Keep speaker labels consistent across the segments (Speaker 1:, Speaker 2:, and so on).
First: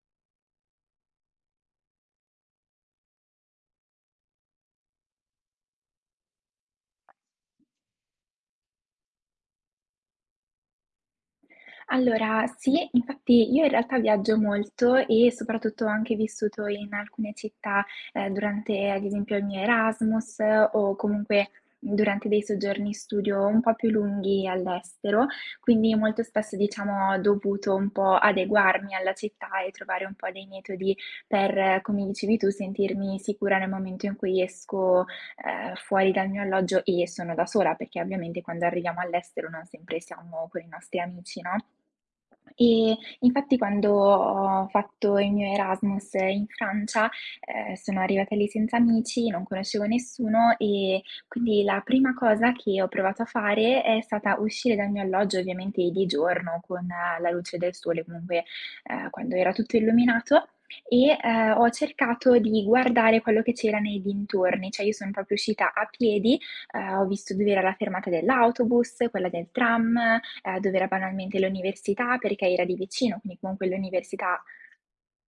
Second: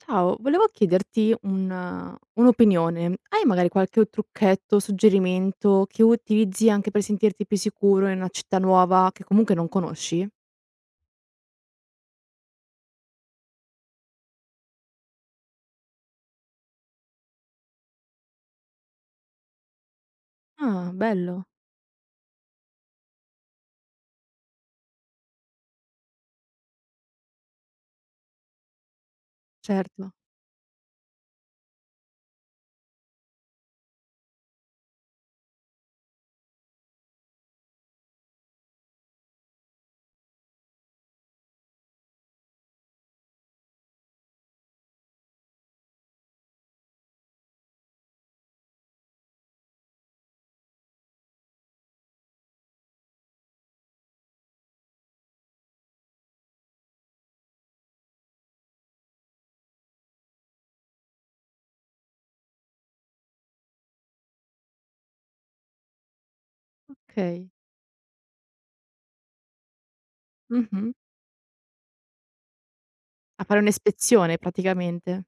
Speaker 1: Ciao, volevo chiederti un'opinione. Hai magari qualche trucchetto, suggerimento che utilizzi anche per sentirti più sicuro in una città nuova che comunque non conosci?
Speaker 2: Allora sì, infatti io in realtà viaggio molto e soprattutto ho anche vissuto in alcune città, durante ad esempio il mio Erasmus
Speaker 1: Ah,
Speaker 2: o
Speaker 1: bello.
Speaker 2: comunque durante dei soggiorni studio un po' più lunghi all'estero, quindi molto spesso diciamo ho dovuto un po' adeguarmi alla città e trovare
Speaker 1: Certo.
Speaker 2: un po' dei metodi per, come dicevi tu, sentirmi sicura nel momento in cui esco, fuori dal mio alloggio e sono da sola, perché ovviamente quando arriviamo all'estero non sempre siamo con i nostri amici, no? E infatti quando ho fatto il mio Erasmus in Francia, sono arrivata lì senza amici, non conoscevo nessuno e quindi la prima cosa che ho provato a fare è stata uscire dal mio alloggio, ovviamente di giorno con la luce del sole, comunque, quando era tutto illuminato e, ho cercato di guardare quello che c'era nei dintorni, cioè io son proprio uscita a piedi, ho visto
Speaker 1: Okay.
Speaker 2: dov'era la fermata dell'autobus, quella del tram, dov'era
Speaker 1: Mh-mh.
Speaker 2: banalmente l'università, perché era lì vicino, quindi
Speaker 1: A fare
Speaker 2: comunque
Speaker 1: un'ispezione
Speaker 2: l'università.
Speaker 1: praticamente.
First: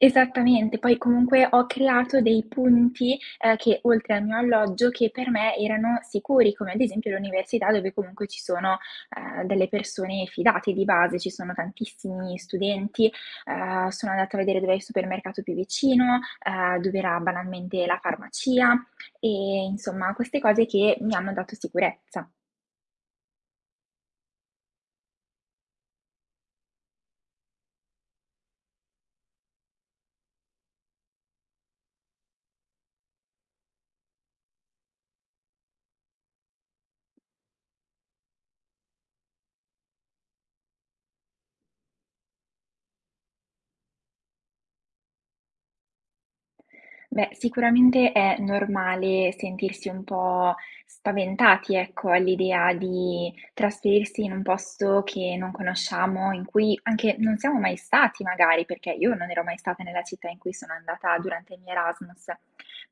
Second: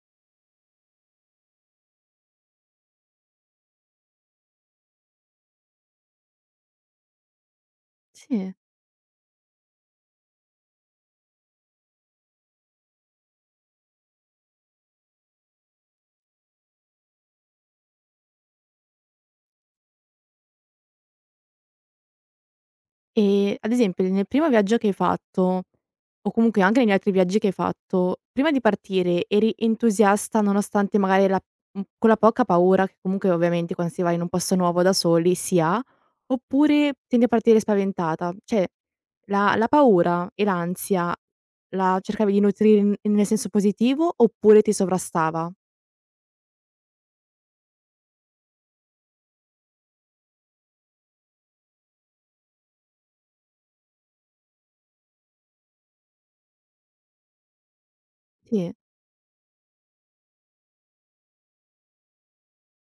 Speaker 2: Esattamente, poi comunque ho creato dei punti, che oltre al mio alloggio, che per me erano sicuri, come ad esempio l'università dove comunque ci
Speaker 1: Sì.
Speaker 2: sono, delle persone fidate di base, ci sono tantissimi studenti, sono andata a vedere dov'è il supermercato più vicino, dov'era banalmente la farmacia, insomma queste cose che mi hanno dato sicurezza.
Speaker 1: Ad esempio nel primo viaggio che hai fatto, o comunque anche negli altri viaggi che hai fatto, prima di partire eri entusiasta nonostante magari quella poca paura che comunque ovviamente quando si va in un posto nuovo da soli si ha, oppure tendi a partire spaventata? Cioè la paura e l'ansia la cercavi di nutrire n nel senso positivo oppure ti sovrastava?
Speaker 2: Beh, sicuramente è normale sentirsi un po' spaventati, ecco, all'idea di trasferirsi in un posto che non conosciamo, in cui anche non siamo mai stati magari,
Speaker 1: Sì,
Speaker 2: perché io non ero mai stata nella città in cui sono andata durante il mio Erasmus.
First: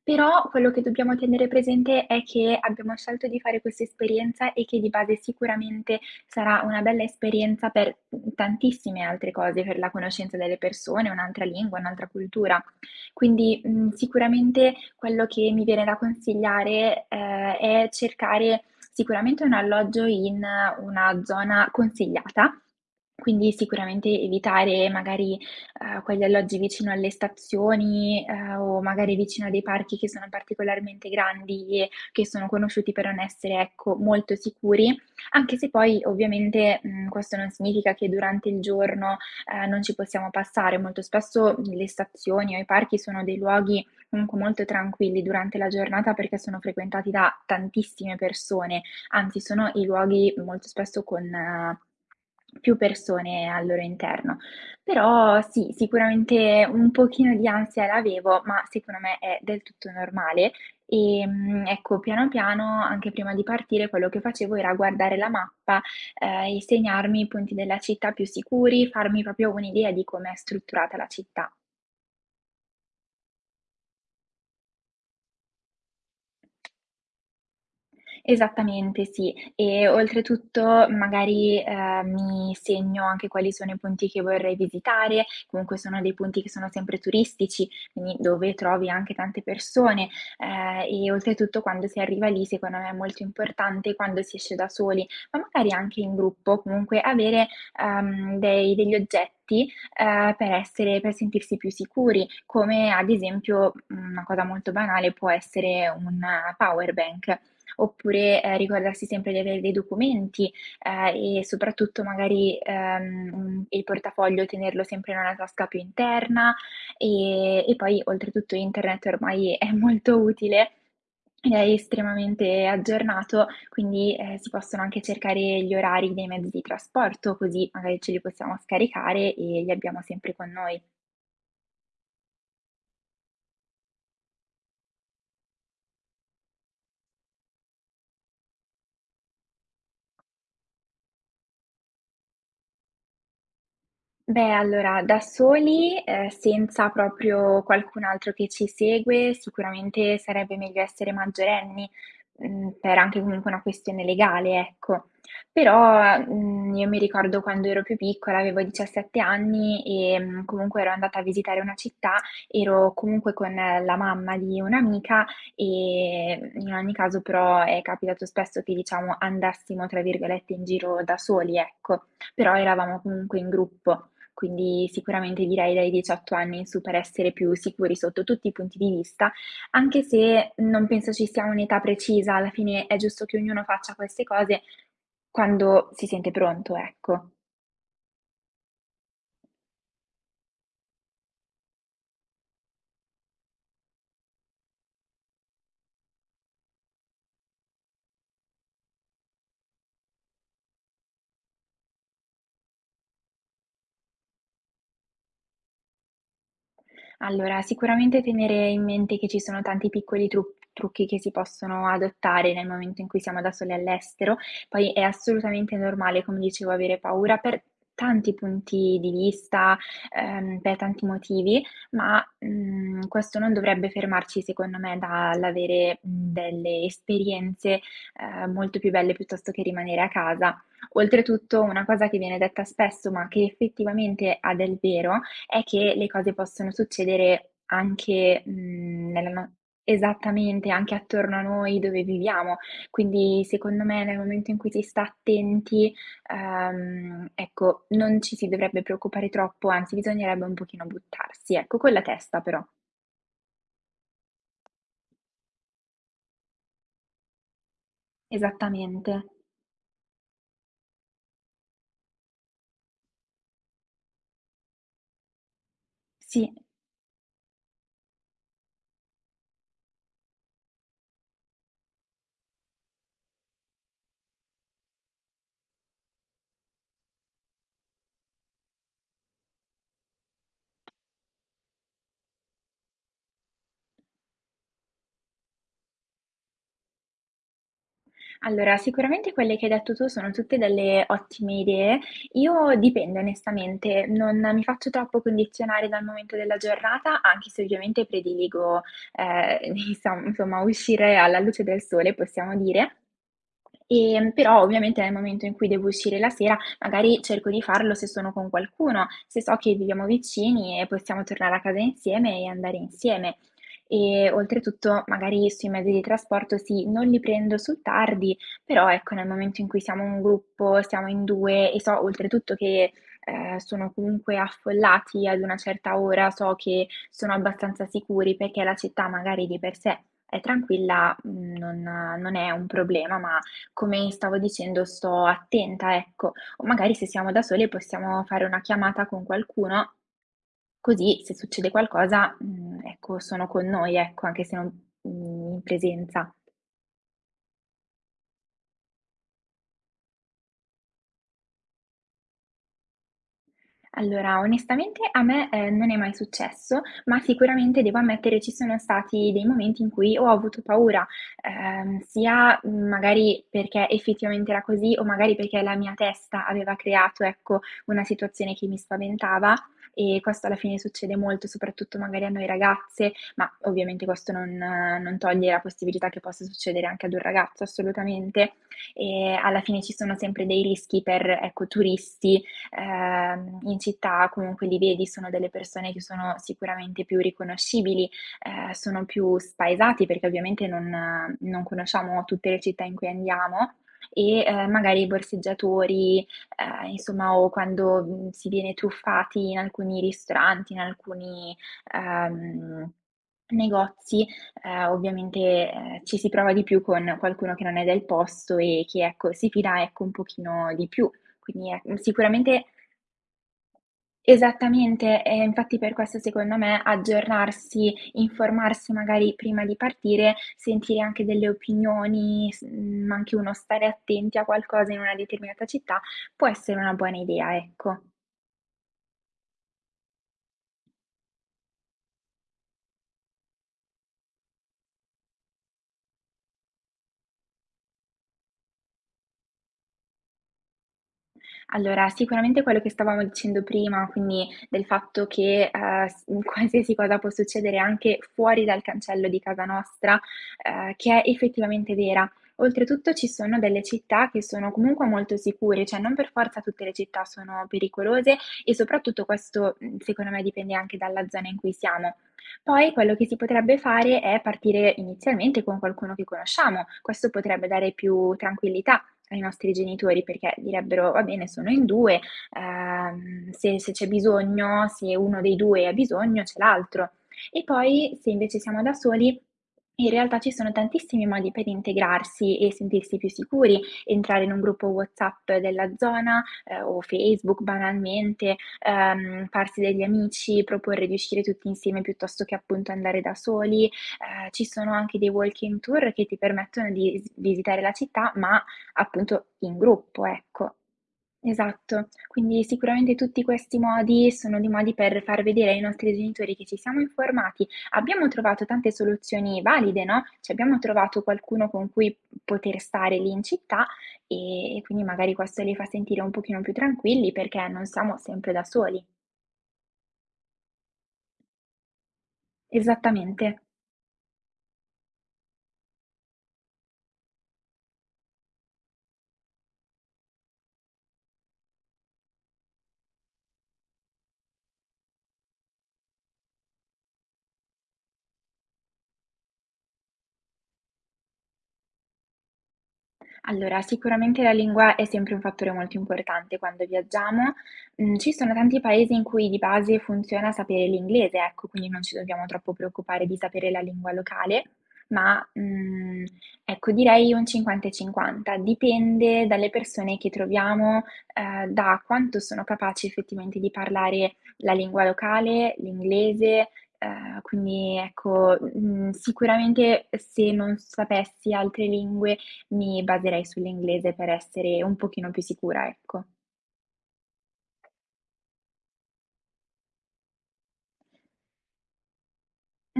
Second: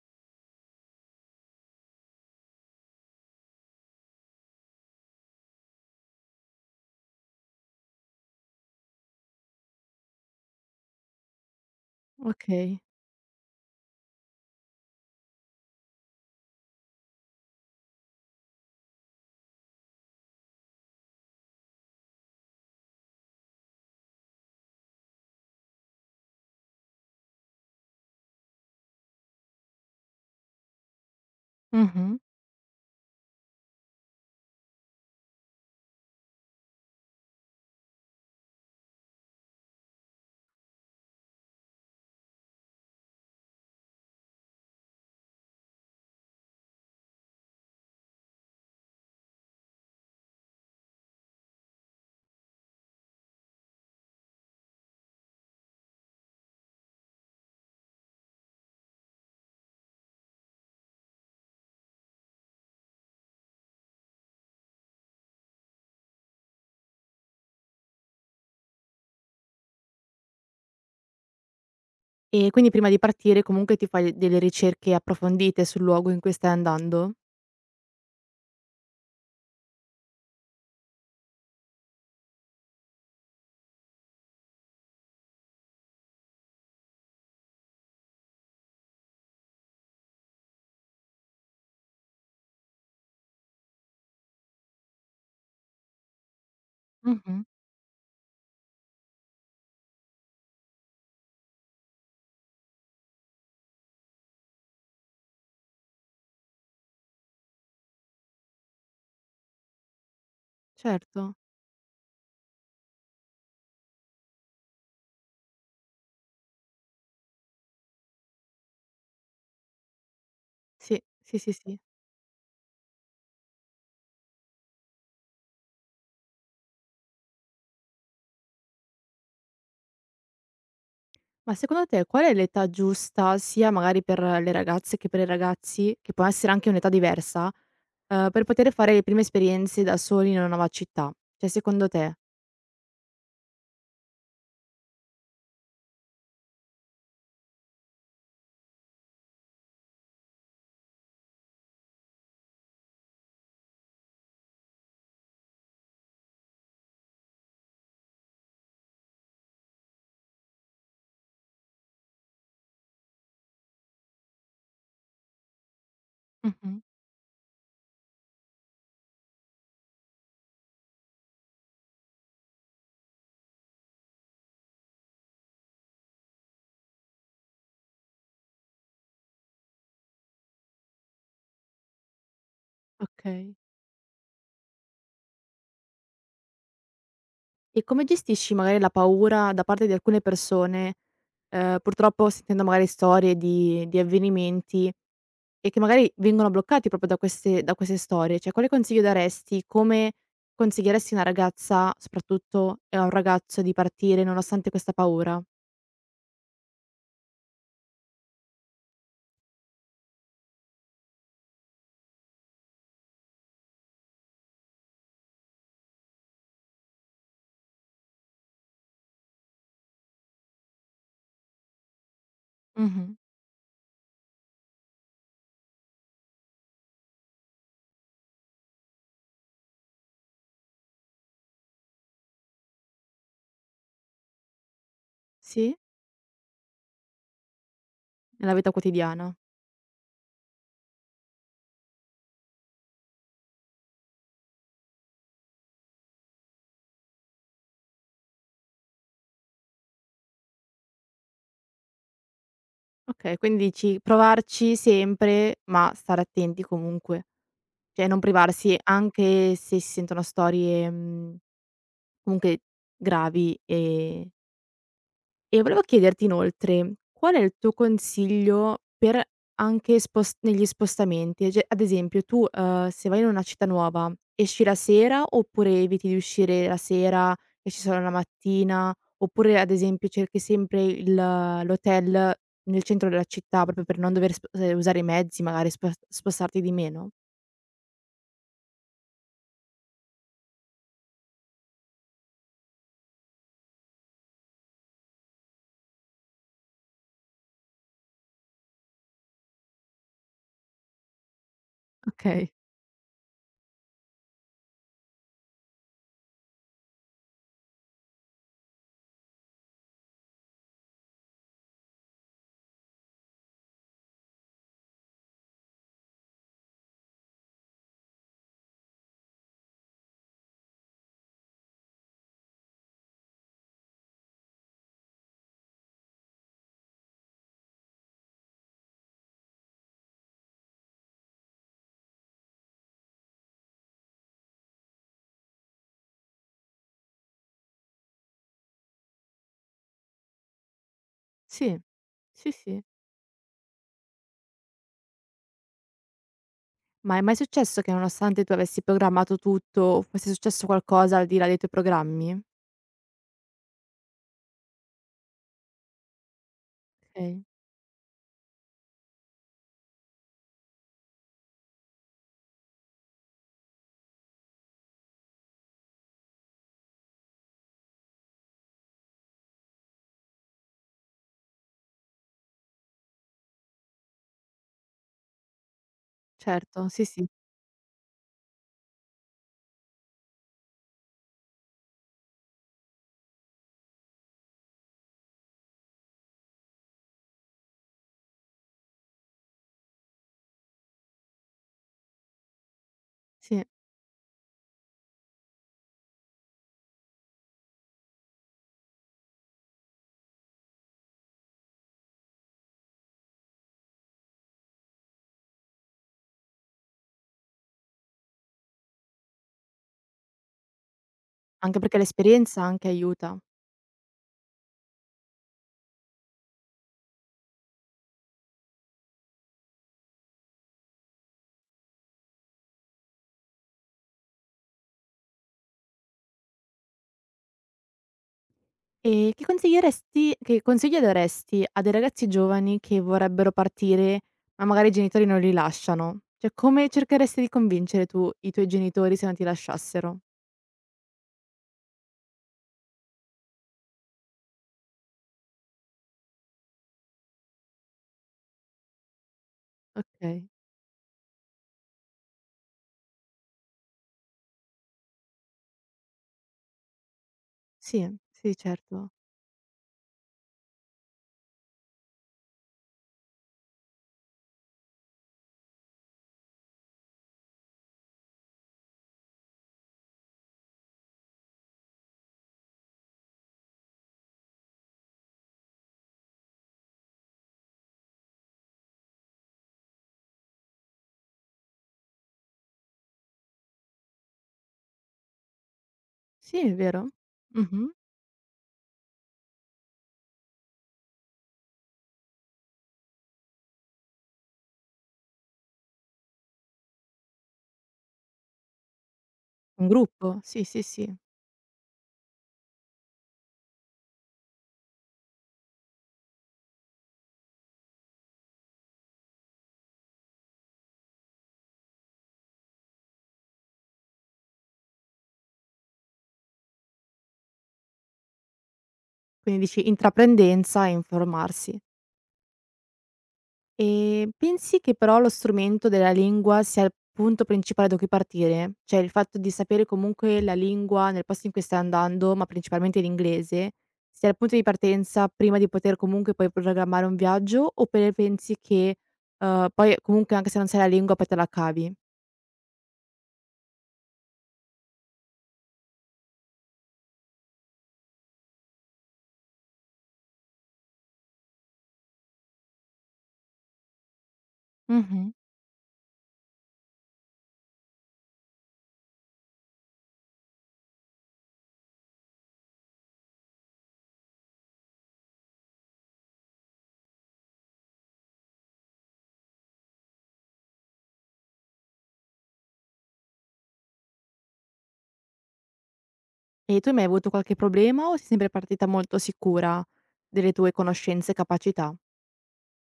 Speaker 2: Però quello che dobbiamo tenere presente è che abbiamo scelto di fare questa esperienza e che di base sicuramente sarà una bella esperienza per tantissime altre cose, per la conoscenza delle persone, un'altra lingua, un'altra cultura.
Speaker 1: okay.
Speaker 2: Quindi, sicuramente quello che mi viene da consigliare, è cercare sicuramente un alloggio in una zona consigliata, quindi sicuramente evitare magari, quegli alloggi vicino alle stazioni, o magari vicino a dei parchi che sono particolarmente grandi e
Speaker 1: Mh-mh.
Speaker 2: che sono conosciuti per non essere, ecco, molto sicuri, anche se poi ovviamente, questo non significa che durante il giorno, non ci possiamo passare. Molto spesso le stazioni o i parchi sono dei luoghi comunque molto tranquilli durante la giornata perché sono frequentati da tantissime persone, anzi sono i luoghi molto spesso con più persone al loro interno. Però sì, sicuramente un pochino di ansia l'avevo, ma secondo me è del tutto normale. Ecco, piano piano, anche prima di partire, quello che facevo era guardare la mappa, insegnarmi i punti della città più sicuri, farmi proprio un'idea di com'è strutturata la città.
Speaker 1: E quindi prima di partire comunque ti fai delle ricerche approfondite sul luogo in cui stai andando?
Speaker 2: Esattamente sì. E oltretutto magari, mi segno anche quali sono i punti che vorrei visitare, comunque sono dei punti che sono sempre turistici, quindi dove trovi anche tante persone, e oltretutto quando si arriva lì secondo me è molto importante quando si esce da soli, ma magari anche in gruppo, comunque
Speaker 1: Mh-mh.
Speaker 2: avere, dei degli oggetti, per sentirsi più sicuri, come ad esempio, una cosa molto banale può essere un power bank oppure, ricordarsi sempre di avere dei documenti,
Speaker 1: Certo.
Speaker 2: e soprattutto magari, il portafoglio tenerlo sempre in una tasca più interna, e poi oltretutto internet ormai è molto utile,
Speaker 1: Sì, sì, sì,
Speaker 2: è
Speaker 1: sì.
Speaker 2: estremamente aggiornato, quindi, si possono anche cercare gli orari dei mezzi di trasporto, così magari ce li possiamo scaricare e li abbiamo sempre con noi.
Speaker 1: Ma secondo te qual è l'età giusta, sia magari per le ragazze che per i ragazzi, che può essere anche un'età diversa, per poter fare le prime esperienze da soli in una nuova città? Cioè secondo te?
Speaker 2: Beh, allora da soli, senza proprio qualcun altro che ci segue, sicuramente sarebbe meglio essere maggiorenni, per anche comunque una questione legale, ecco. Però, io mi ricordo quando ero più piccola, avevo 17 anni e, comunque ero andata a visitare una città, ero comunque con la mamma di un'amica, in
Speaker 1: Mh-mh.
Speaker 2: ogni caso però è capitato spesso che diciamo "andassimo" tra virgolette in giro da soli, ecco, però eravamo comunque in gruppo. Quindi sicuramente direi dai 18 anni in su per essere più sicuri sotto tutti i punti di vista, anche se non penso ci sia un'età precisa, alla fine è giusto che
Speaker 1: Okay.
Speaker 2: ognuno faccia queste cose quando si sente pronto, ecco.
Speaker 1: E come gestisci magari la paura da parte di alcune persone, purtroppo sentendo magari storie di avvenimenti. E che magari vengono bloccati proprio da queste storie. Cioè, quale consiglio daresti? Come consiglieresti a una ragazza, soprattutto, e a un ragazzo di partire nonostante questa paura?
Speaker 2: Allora, sicuramente tenere in mente che ci sono tanti piccoli trucchi che si possono adottare nel momento in cui siamo da soli all'estero, poi è assolutamente normale, come dicevo, avere paura per tanti punti di vista, per tanti motivi, ma,
Speaker 1: Mh-mh.
Speaker 2: questo non dovrebbe fermarci, secondo me, dall'avere, delle esperienze, molto più belle piuttosto che rimanere a casa. Oltretutto una cosa che viene detta spesso, ma che effettivamente ha del vero, è
Speaker 1: Sì?
Speaker 2: che le cose possono succedere anche,
Speaker 1: Nella vita
Speaker 2: mhmm, nella
Speaker 1: quotidiana.
Speaker 2: no Esattamente, anche attorno a noi dove viviamo. Quindi secondo me nel momento in cui si sta attenti, ecco, non ci si dovrebbe preoccupare troppo, anzi bisognerebbe un pochino buttarsi, ecco, con la testa però.
Speaker 1: Okay, quindi dici provarci sempre, ma stare attenti comunque. Cioè, non privarsi
Speaker 2: Esattamente.
Speaker 1: anche se si sentono storie, comunque gravi e. E volevo chiederti
Speaker 2: Sì.
Speaker 1: inoltre, qual è il tuo consiglio per anche spos negli spostamenti? Cioè, ad esempio tu, se vai in una città nuova, esci la sera oppure eviti di uscire la sera, esci solo la mattina? Oppure, ad esempio, cerchi sempre il l'hotel nel centro della città proprio per non dover sp usare i mezzi, magari spostarti di meno?
Speaker 2: Allora, sicuramente quelle che hai detto tu sono tutte delle ottime idee. Io dipende onestamente, non mi faccio troppo condizionare dal momento della giornata, anche se ovviamente prediligo, insom insomma uscire alla luce del sole,
Speaker 1: Okay,
Speaker 2: possiamo dire. Però ovviamente nel momento in cui devo uscire la sera, magari cerco di farlo se sono con qualcuno, se so che viviamo vicini e possiamo tornare a casa insieme e andare insieme. E oltretutto magari sui mezzi di trasporto sì, non li prendo sul tardi, però ecco nel momento in cui siamo un gruppo, siamo in 2 e so oltretutto che, sono comunque affollati ad una certa ora, so che sono abbastanza sicuri perché la città magari di per sé è tranquilla, non è un problema, ma come stavo dicendo, sto attenta, ecco. O magari se siamo da sole possiamo fare una chiamata con qualcuno, così se succede
Speaker 1: sì.
Speaker 2: qualcosa,
Speaker 1: Sì, sì.
Speaker 2: ecco, sono con noi, ecco, anche se non in presenza.
Speaker 1: Ma è mai successo che nonostante tu avessi programmato tutto, fosse successo qualcosa al di là dei tuoi programmi?
Speaker 2: Allora, onestamente a me, non è mai successo, ma
Speaker 1: Okay,
Speaker 2: sicuramente devo ammettere ci sono stati dei momenti in cui ho avuto paura, sia, magari perché effettivamente era così o magari perché la mia testa aveva creato, ecco, una situazione che mi spaventava e questo alla fine succede molto, soprattutto magari a noi ragazze, ma ovviamente questo non toglie la possibilità che possa succedere
Speaker 1: certo, sì,
Speaker 2: anche ad un
Speaker 1: sì,
Speaker 2: ragazzo assolutamente. E alla fine ci sono sempre dei rischi per, ecco, turisti, in città comunque li vedi, sono delle persone che sono sicuramente più riconoscibili, sono più spaesati perché ovviamente non conosciamo tutte le città in cui
Speaker 1: sì,
Speaker 2: andiamo e, magari i borseggiatori, insomma o quando, si viene truffati in alcuni ristoranti, in alcuni, ehm, negozi, ovviamente, ci si prova di più con qualcuno che non è del posto e che ecco, si fida ecco un pochino di più. Quindi
Speaker 1: anche
Speaker 2: è
Speaker 1: perché l'esperienza
Speaker 2: sicuramente.
Speaker 1: anche aiuta.
Speaker 2: Esattamente, e infatti per questo secondo me aggiornarsi, informarsi magari prima di partire, sentire anche delle opinioni, anche uno stare attenti a qualcosa in una determinata città, può essere una buona idea, ecco.
Speaker 1: E che consiglio daresti a dei ragazzi giovani che vorrebbero partire, ma magari i genitori non li lasciano? Cioè, come cercheresti di convincere tu i tuoi genitori se non ti lasciassero?
Speaker 2: Allora, sicuramente quello che stavamo dicendo prima, quindi del fatto che, s qualsiasi cosa può succedere anche fuori dal cancello di casa nostra,
Speaker 1: Okay,
Speaker 2: che è effettivamente vera. Oltretutto ci sono delle città che sono comunque molto sicure, cioè non per forza tutte le città sono
Speaker 1: sì,
Speaker 2: pericolose
Speaker 1: sì,
Speaker 2: e
Speaker 1: certo.
Speaker 2: soprattutto questo, secondo me dipende anche dalla zona in cui siamo. Poi quello che si potrebbe fare è partire inizialmente con qualcuno che conosciamo, questo potrebbe dare più tranquillità ai nostri genitori perché direbbero: "Va bene, sono in 2, se c'è bisogno, se uno dei 2 ha bisogno, c'è l'altro". E poi, se invece siamo da soli, in realtà ci sono tantissimi modi per integrarsi e sentirsi più sicuri, entrare in un gruppo WhatsApp della zona,
Speaker 1: Sì, è
Speaker 2: o
Speaker 1: vero.
Speaker 2: Facebook
Speaker 1: Mh-mh.
Speaker 2: banalmente, farsi degli amici, proporre di uscire tutti insieme piuttosto che appunto andare da soli. Ci sono anche dei walking tour che ti permettono di s visitare la città, ma appunto in
Speaker 1: Un
Speaker 2: gruppo,
Speaker 1: gruppo, sì,
Speaker 2: ecco.
Speaker 1: sì, sì.
Speaker 2: Esatto. Quindi sicuramente tutti questi modi sono dei modi per far vedere ai nostri genitori che ci siamo informati, abbiamo trovato tante soluzioni valide, no, cioè abbiamo trovato qualcuno con cui poter stare lì in città, e quindi magari questo li fa sentire un pochino più tranquilli perché non siamo sempre da soli.
Speaker 1: Quindi dici intraprendenza e informarsi.
Speaker 2: Esattamente.
Speaker 1: E pensi che però lo strumento della lingua sia il punto principale da cui partire? Cioè il fatto di sapere comunque la lingua nel posto in cui stai andando, ma principalmente l'inglese, sia il punto di partenza prima di poter comunque poi programmare un viaggio, oppure pensi che poi comunque anche se non sai la lingua poi te la cavi?
Speaker 2: Allora, sicuramente la lingua è sempre un fattore molto importante quando viaggiamo. Ci sono tanti paesi in cui di base funziona sapere l'inglese, ecco, quindi non ci dobbiamo troppo preoccupare di sapere la lingua locale,
Speaker 1: Mhm.
Speaker 2: ma, ecco, direi un 50 e 50. Dipende dalle persone che troviamo, da quanto sono capaci effettivamente di parlare la lingua locale, l'inglese, quindi ecco, sicuramente se non sapessi altre lingue mi baserei sull'inglese per essere un pochino più sicura, ecco.
Speaker 1: E tu hai mai avuto qualche problema o sei sempre partita molto sicura delle tue conoscenze e capacità?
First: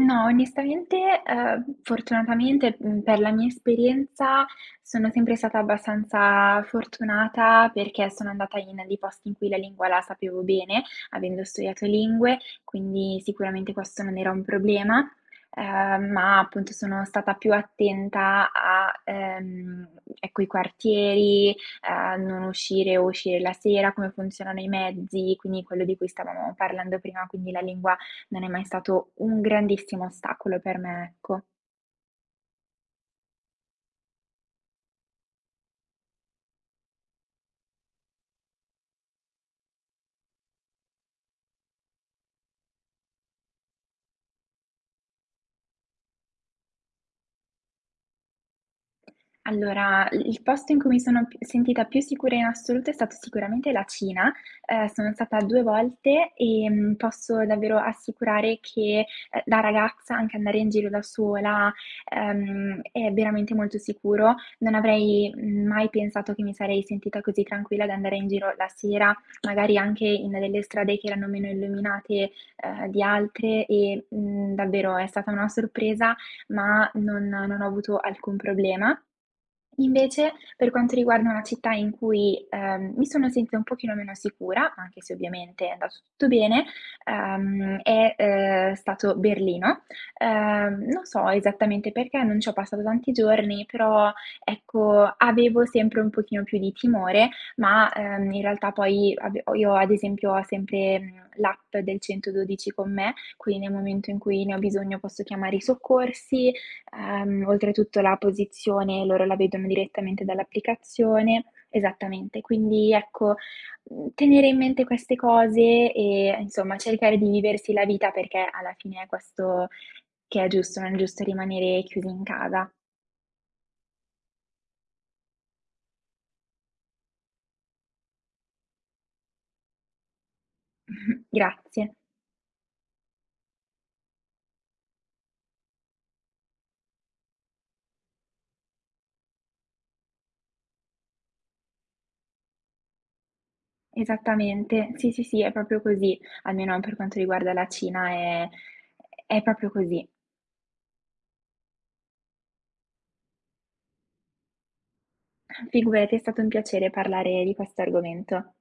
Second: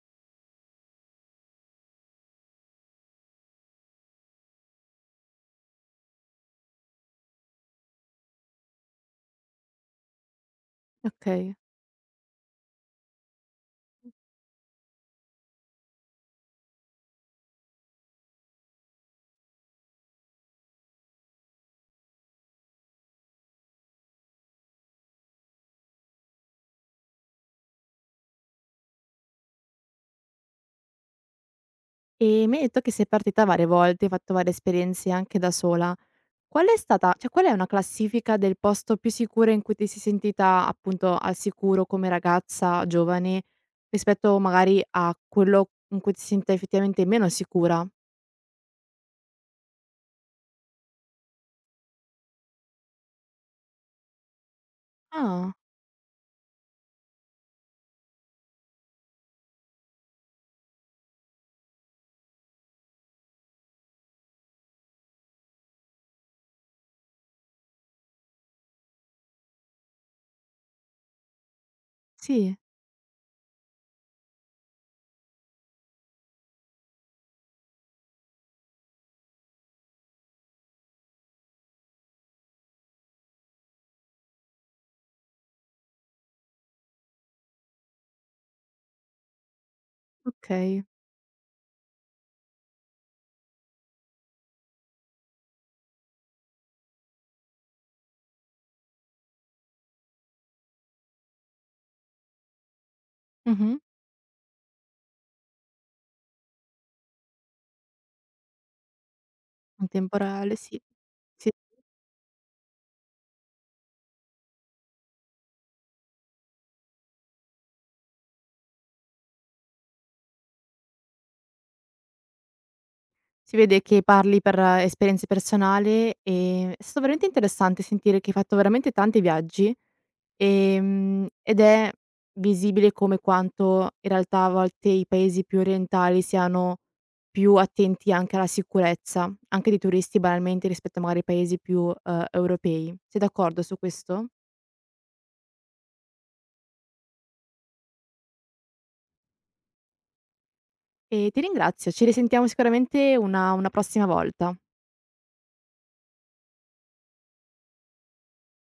Speaker 2: No, onestamente, fortunatamente, per la mia esperienza sono sempre stata abbastanza fortunata perché sono andata in dei posti in cui la lingua la sapevo bene, avendo
Speaker 1: Ok.
Speaker 2: studiato lingue, quindi sicuramente questo non era un problema, ma appunto sono stata più attenta a, ecco, i quartieri, a non uscire o uscire la sera, come funzionano i mezzi, quindi quello di cui stavamo parlando prima, quindi la lingua non è mai stato un grandissimo ostacolo per me, ecco.
Speaker 1: E mi hai detto che sei partita varie volte, hai fatto varie esperienze anche da sola. Qual è una classifica del posto più sicuro in cui ti sei sentita appunto al sicuro come ragazza giovane, rispetto magari a quello in cui ti senta effettivamente meno sicura?
Speaker 2: Allora, il posto in cui mi sono p sentita più sicura in assoluto è stato sicuramente la Cina. Sono stata
Speaker 1: Ah,
Speaker 2: 2 volte, posso davvero assicurare che, da ragazza anche andare in giro da sola, è veramente molto sicuro. Non avrei mai pensato che mi sarei sentita così tranquilla ad andare in giro la sera, magari anche in delle strade che erano meno illuminate,
Speaker 1: sì,
Speaker 2: di altre e, davvero è stata una sorpresa, ma non ho avuto alcun problema. Invece, per quanto riguarda una città in cui, mi sono sentita un pochino meno sicura, anche se ovviamente è andato tutto bene, è stato Berlino. Ehm,
Speaker 1: okay.
Speaker 2: non so esattamente perché, non ci ho passato tanti giorni, però ecco, avevo sempre un pochino più di timore, ma, in realtà poi ave ho io ad esempio ho sempre, l'app del 112 con me, quindi nel
Speaker 1: Mh-mh.
Speaker 2: momento in cui ne ho bisogno posso chiamare i soccorsi. Oltretutto la posizione loro la vedono
Speaker 1: In
Speaker 2: direttamente
Speaker 1: temporale, sì.
Speaker 2: dall'applicazione.
Speaker 1: Sì,
Speaker 2: Esattamente, quindi ecco, tenere in mente queste cose e insomma cercare di viversi la vita perché alla fine è questo che è giusto, non è giusto rimanere chiusi in casa.
Speaker 1: si vede che parli per esperienze personali, è stato veramente interessante sentire che hai fatto veramente tanti viaggi.
Speaker 2: Mh-mh,
Speaker 1: Ed
Speaker 2: grazie.
Speaker 1: è visibile come quanto in realtà a volte i paesi più orientali siano più attenti anche alla sicurezza, anche dei turisti banalmente rispetto a magari ai paesi più europei. Sei d'accordo su questo?
Speaker 2: Esattamente. Sì, sì, sì, è proprio così, almeno per quanto riguarda la Cina è proprio così.
Speaker 1: E ti ringrazio, ci risentiamo sicuramente una prossima volta.
Speaker 2: Figurati, è stato un piacere parlare di questo argomento.